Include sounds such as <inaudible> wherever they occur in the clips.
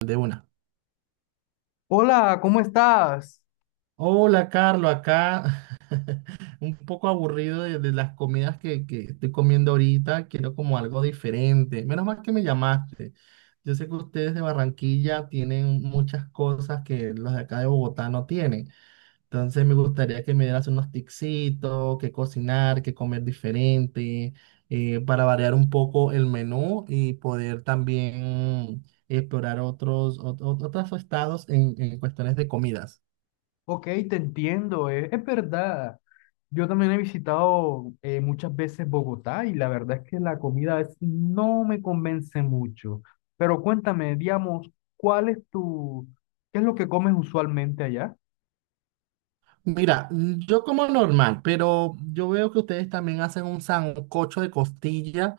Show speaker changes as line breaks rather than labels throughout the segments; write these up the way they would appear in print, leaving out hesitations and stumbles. De una.
Hola, ¿cómo estás?
Hola, Carlos, acá <laughs> un poco aburrido de las comidas que estoy comiendo ahorita. Quiero como algo diferente. Menos mal que me llamaste. Yo sé que ustedes de Barranquilla tienen muchas cosas que los de acá de Bogotá no tienen. Entonces me gustaría que me dieras unos tipsitos, qué cocinar, qué comer diferente, para variar un poco el menú y poder también explorar otros estados en cuestiones de comidas.
Ok, te entiendo, es verdad. Yo también he visitado muchas veces Bogotá y la verdad es que no me convence mucho. Pero cuéntame, digamos, ¿cuál es tu, ¿qué es lo que comes usualmente allá?
Mira, mm, yo como normal, pero yo veo que ustedes también hacen un sancocho de costilla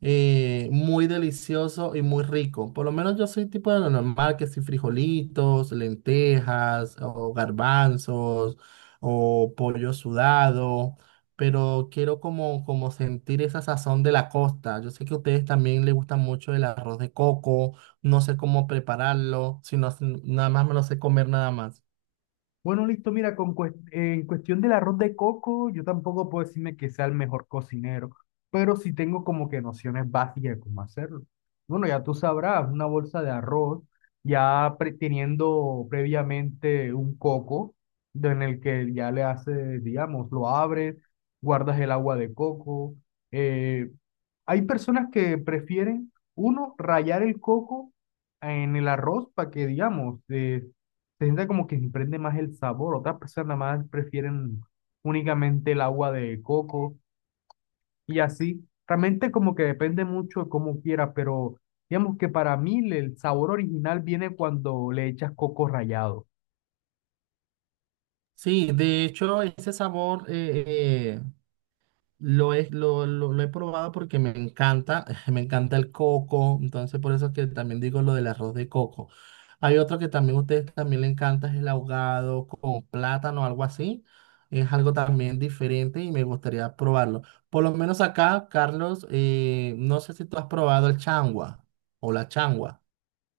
muy delicioso y muy rico. Por lo menos yo soy tipo de lo normal, que si frijolitos, lentejas o garbanzos o pollo sudado, pero quiero como sentir esa sazón de la costa. Yo sé que a ustedes también les gusta mucho el arroz de coco, no sé cómo prepararlo, sino nada más me lo sé comer nada más.
Bueno, listo, mira, en cuestión del arroz de coco, yo tampoco puedo decirme que sea el mejor cocinero, pero sí tengo como que nociones básicas de cómo hacerlo. Bueno, ya tú sabrás, una bolsa de arroz, teniendo previamente un coco, en el que ya le haces, digamos, lo abres, guardas el agua de coco, eh, hay personas que prefieren, uno, rayar el coco en el arroz para que, digamos, se sienta como que se prende más el sabor. Otras personas más prefieren únicamente el agua de coco y así. Realmente como que depende mucho de cómo quieras, pero digamos que para mí el sabor original viene cuando le echas coco rallado.
Sí, de hecho, ese sabor eh, lo he probado porque me encanta, <laughs> me encanta el coco, entonces por eso es que también digo lo del arroz de coco. Hay otro que también a ustedes también le encanta, es el ahogado con plátano, algo así. Es algo también diferente y me gustaría probarlo. Por lo menos acá, Carlos, no sé si tú has probado el changua o la changua.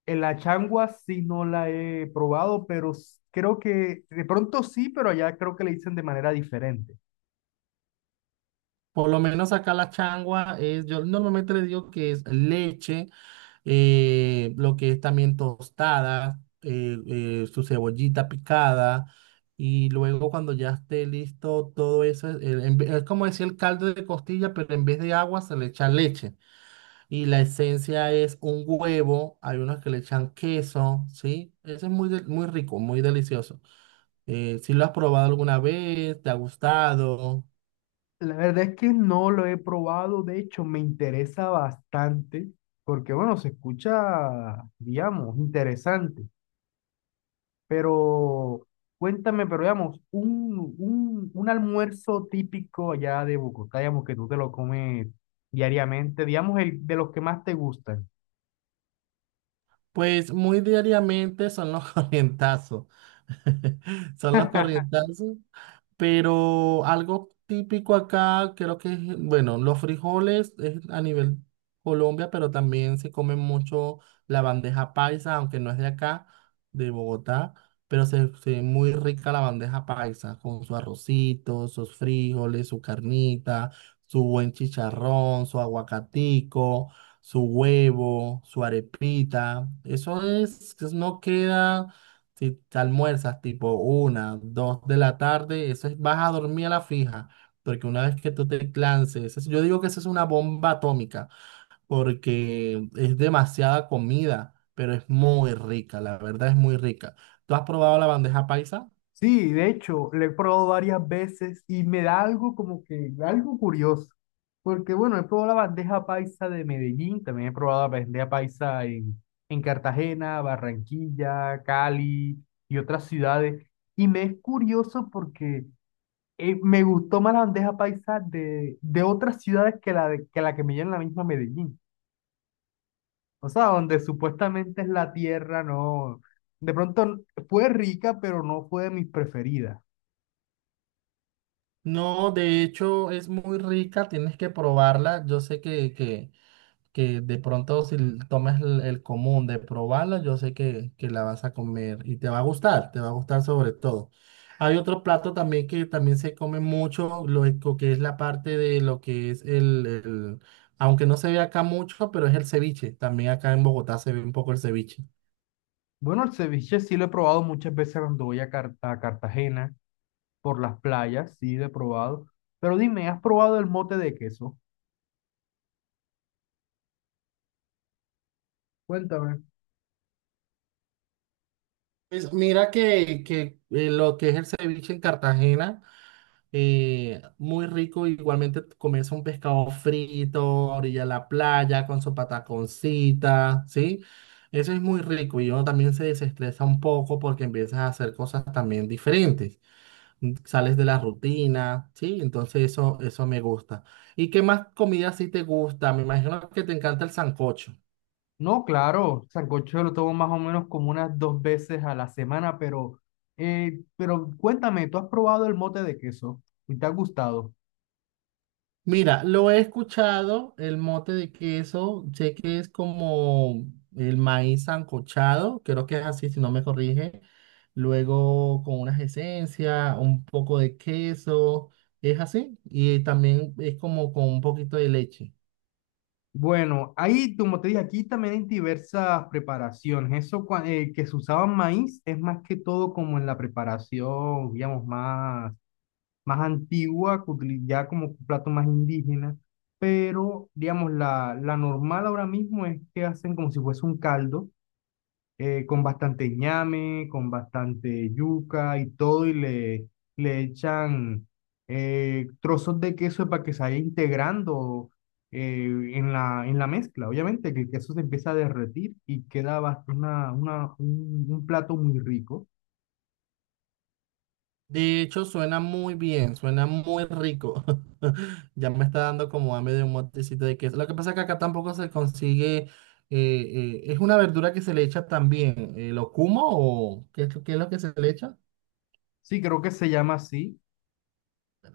En la changua sí no la he probado, pero creo que de pronto sí, pero allá creo que le dicen de manera diferente.
Por lo menos acá la changua es, yo normalmente le digo que es leche, lo que es también tostada, su cebollita picada. Y luego cuando ya esté listo todo eso, es, es como decir el caldo de costilla, pero en vez de agua se le echa leche. Y la esencia es un huevo, hay unos que le echan queso, ¿sí? Eso es muy rico, muy delicioso. Si lo has probado alguna vez, ¿te ha gustado?
La verdad es que no lo he probado, de hecho me interesa bastante, porque bueno, se escucha, digamos, interesante, pero cuéntame, pero digamos, un almuerzo típico allá de Bogotá, digamos, que tú te lo comes diariamente, digamos, el de los que más te gustan.
Pues muy diariamente son los <laughs> corrientazos. <laughs> Son los
<laughs>
corrientazos. Pero algo típico acá, creo que es, bueno, los frijoles es a nivel Colombia, pero también se come mucho la bandeja paisa, aunque no es de acá, de Bogotá, pero se ve muy rica la bandeja paisa, con su arrocito, sus frijoles, su carnita, su buen chicharrón, su aguacatico, su huevo, su arepita. Eso es, eso no queda. Si te almuerzas tipo una, dos de la tarde, eso es, vas a dormir a la fija, porque una vez que tú te lances, eso, yo digo que eso es una bomba atómica, porque es demasiada comida, pero es muy rica, la verdad es muy rica. ¿Tú has probado la bandeja paisa?
Sí, de hecho, lo he probado varias veces y me da algo como que, algo curioso. Porque bueno, he probado la bandeja paisa de Medellín, también he probado la bandeja paisa en Cartagena, Barranquilla, Cali y otras ciudades. Y me es curioso porque me gustó más la bandeja paisa de otras ciudades que que la que me dio en la misma Medellín. O sea, donde supuestamente es la tierra, no. De pronto fue rica, pero no fue de mis preferidas.
No, de hecho es muy rica, tienes que probarla. Yo sé que de pronto si l- tomas el común de probarla, yo sé que la vas a comer y te va a gustar, te va a gustar sobre todo. Hay otro plato también que también se come mucho, que es la parte de lo que es aunque no se ve acá mucho, pero es el ceviche. También acá en Bogotá se ve un poco el ceviche.
Bueno, el ceviche sí lo he probado muchas veces cuando voy a, a Cartagena, por las playas, sí lo he probado. Pero dime, ¿has probado el mote de queso? Cuéntame.
Pues mira que lo que es el ceviche en Cartagena. Muy rico, igualmente comerse un pescado frito, orilla de la playa, con su pataconcita, ¿sí? Eso es muy rico y uno también se desestresa un poco porque empiezas a hacer cosas también diferentes, sales de la rutina, ¿sí? Entonces eso me gusta. ¿Y qué más comida sí te gusta? Me imagino que te encanta el sancocho.
No, claro, sancocho lo tomo más o menos como unas 2 veces a la semana, pero cuéntame, ¿tú has probado el mote de queso y te ha gustado?
Mira, lo he escuchado, el mote de queso, sé que es como el maíz sancochado, creo que es así, si no me corrige. Luego con unas esencias, un poco de queso, es así. Y también es como con un poquito de leche.
Bueno, ahí, como te dije, aquí también hay diversas preparaciones. Que se usaba maíz es más que todo como en la preparación, digamos, más antigua, que utilizaba como plato más indígena, pero digamos, la normal ahora mismo es que hacen como si fuese un caldo, con bastante ñame, con bastante yuca y todo, le echan trozos de queso para que se vaya integrando en en la mezcla. Obviamente que el queso se empieza a derretir y queda bast- una, un plato muy rico.
De hecho, suena muy bien, suena muy rico. <laughs> Ya me está dando como hambre de un motecito de queso. Lo que pasa es que acá tampoco se consigue, es una verdura que se le echa también, locuma o qué es lo que se le echa.
Sí, creo que se llama así.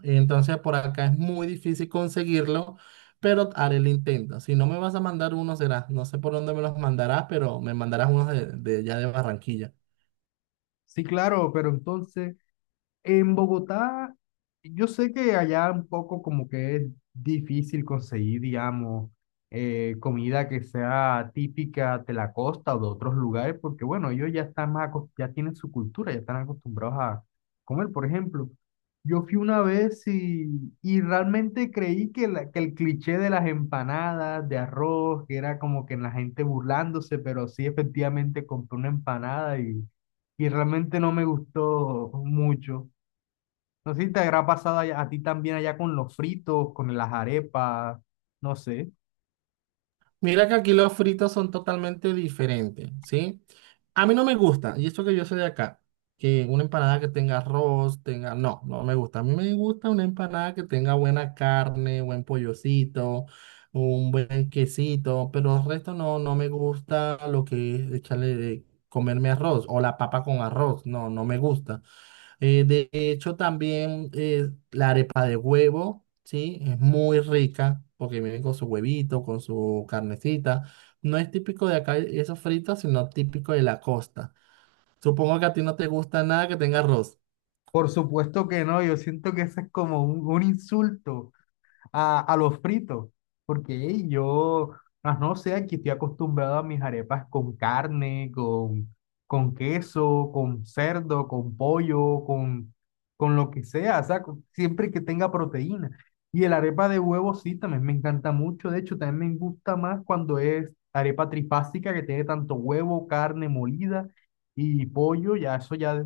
Entonces por acá es muy difícil conseguirlo, pero haré el intento. Si no me vas a mandar uno será, no sé por dónde me los mandarás, pero me mandarás unos de allá de Barranquilla.
Sí, claro, pero entonces... En Bogotá, yo sé que allá un poco como que es difícil conseguir, digamos, comida que sea típica de la costa o de otros lugares, porque bueno, ellos ya están más, ya tienen su cultura, ya están acostumbrados a comer. Por ejemplo, yo fui una vez y realmente creí que, que el cliché de las empanadas de arroz, que era como que la gente burlándose, pero sí efectivamente compré una empanada y realmente no me gustó mucho. No sé si te habrá pasado allá- a ti también allá con los fritos, con las arepas, no sé.
Mira que aquí los fritos son totalmente diferentes, ¿sí? A mí no me gusta, y esto que yo soy de acá, que una empanada que tenga arroz, tenga... No, no me gusta. A mí me gusta una empanada que tenga buena carne, buen pollocito, un buen quesito, pero el resto no, no me gusta lo que es comerme arroz o la papa con arroz, no, no me gusta. De hecho, también la arepa de huevo, ¿sí? Es muy rica porque viene con su huevito, con su carnecita. No es típico de acá eso frito, sino típico de la costa. Supongo que a ti no te gusta nada que tenga arroz.
Por supuesto que no, yo siento que eso es como un insulto. A, a los fritos, porque ey, yo, ah, no sé, aquí estoy acostumbrado a mis arepas con carne, con queso, con cerdo, con pollo, con lo que sea, o sea, siempre que tenga proteína. Y el arepa de huevo sí, también me encanta mucho, de hecho, también me gusta más cuando es arepa trifásica que tiene tanto huevo, carne molida y pollo, ya eso ya...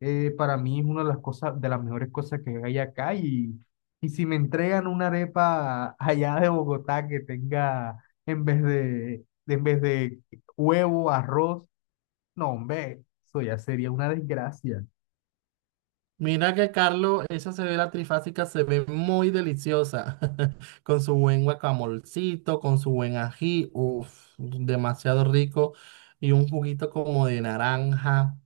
Para mí es una de las cosas, de las mejores cosas que hay acá y si me entregan una arepa allá de Bogotá que tenga en vez en vez de huevo, arroz, no, hombre, eso ya sería una desgracia.
Mira que Carlos, esa cebolla trifásica se ve muy deliciosa, <laughs> con su buen guacamolcito, con su buen ají, uff, demasiado rico, y un juguito como de naranja,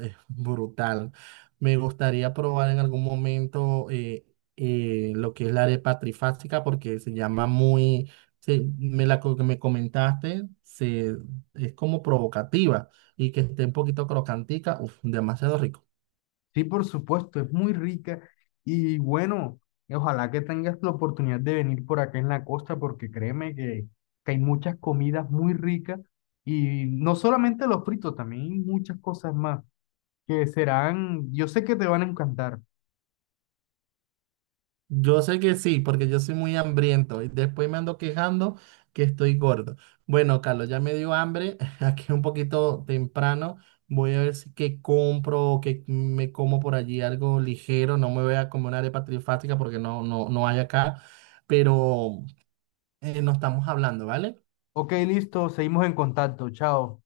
brutal. Me gustaría probar en algún momento lo que es la arepa trifásica, porque se llama muy, se- me la co- que me comentaste, se, es como provocativa, y que esté un poquito crocantica, uff, demasiado rico.
Sí, por supuesto, es muy rica y bueno, ojalá que tengas la oportunidad de venir por acá en la costa porque créeme que hay muchas comidas muy ricas y no solamente los fritos, también hay muchas cosas más que serán, yo sé que te van a encantar.
Yo sé que sí, porque yo soy muy hambriento y después me ando quejando que estoy gordo. Bueno, Carlos, ya me dio hambre, <laughs> aquí es un poquito temprano. Voy a ver si que compro o que me como por allí algo ligero. No me voy a comer una arepa trifática porque no, no, no hay acá. Pero no estamos hablando, ¿vale?
Ok, listo, seguimos en contacto, chao.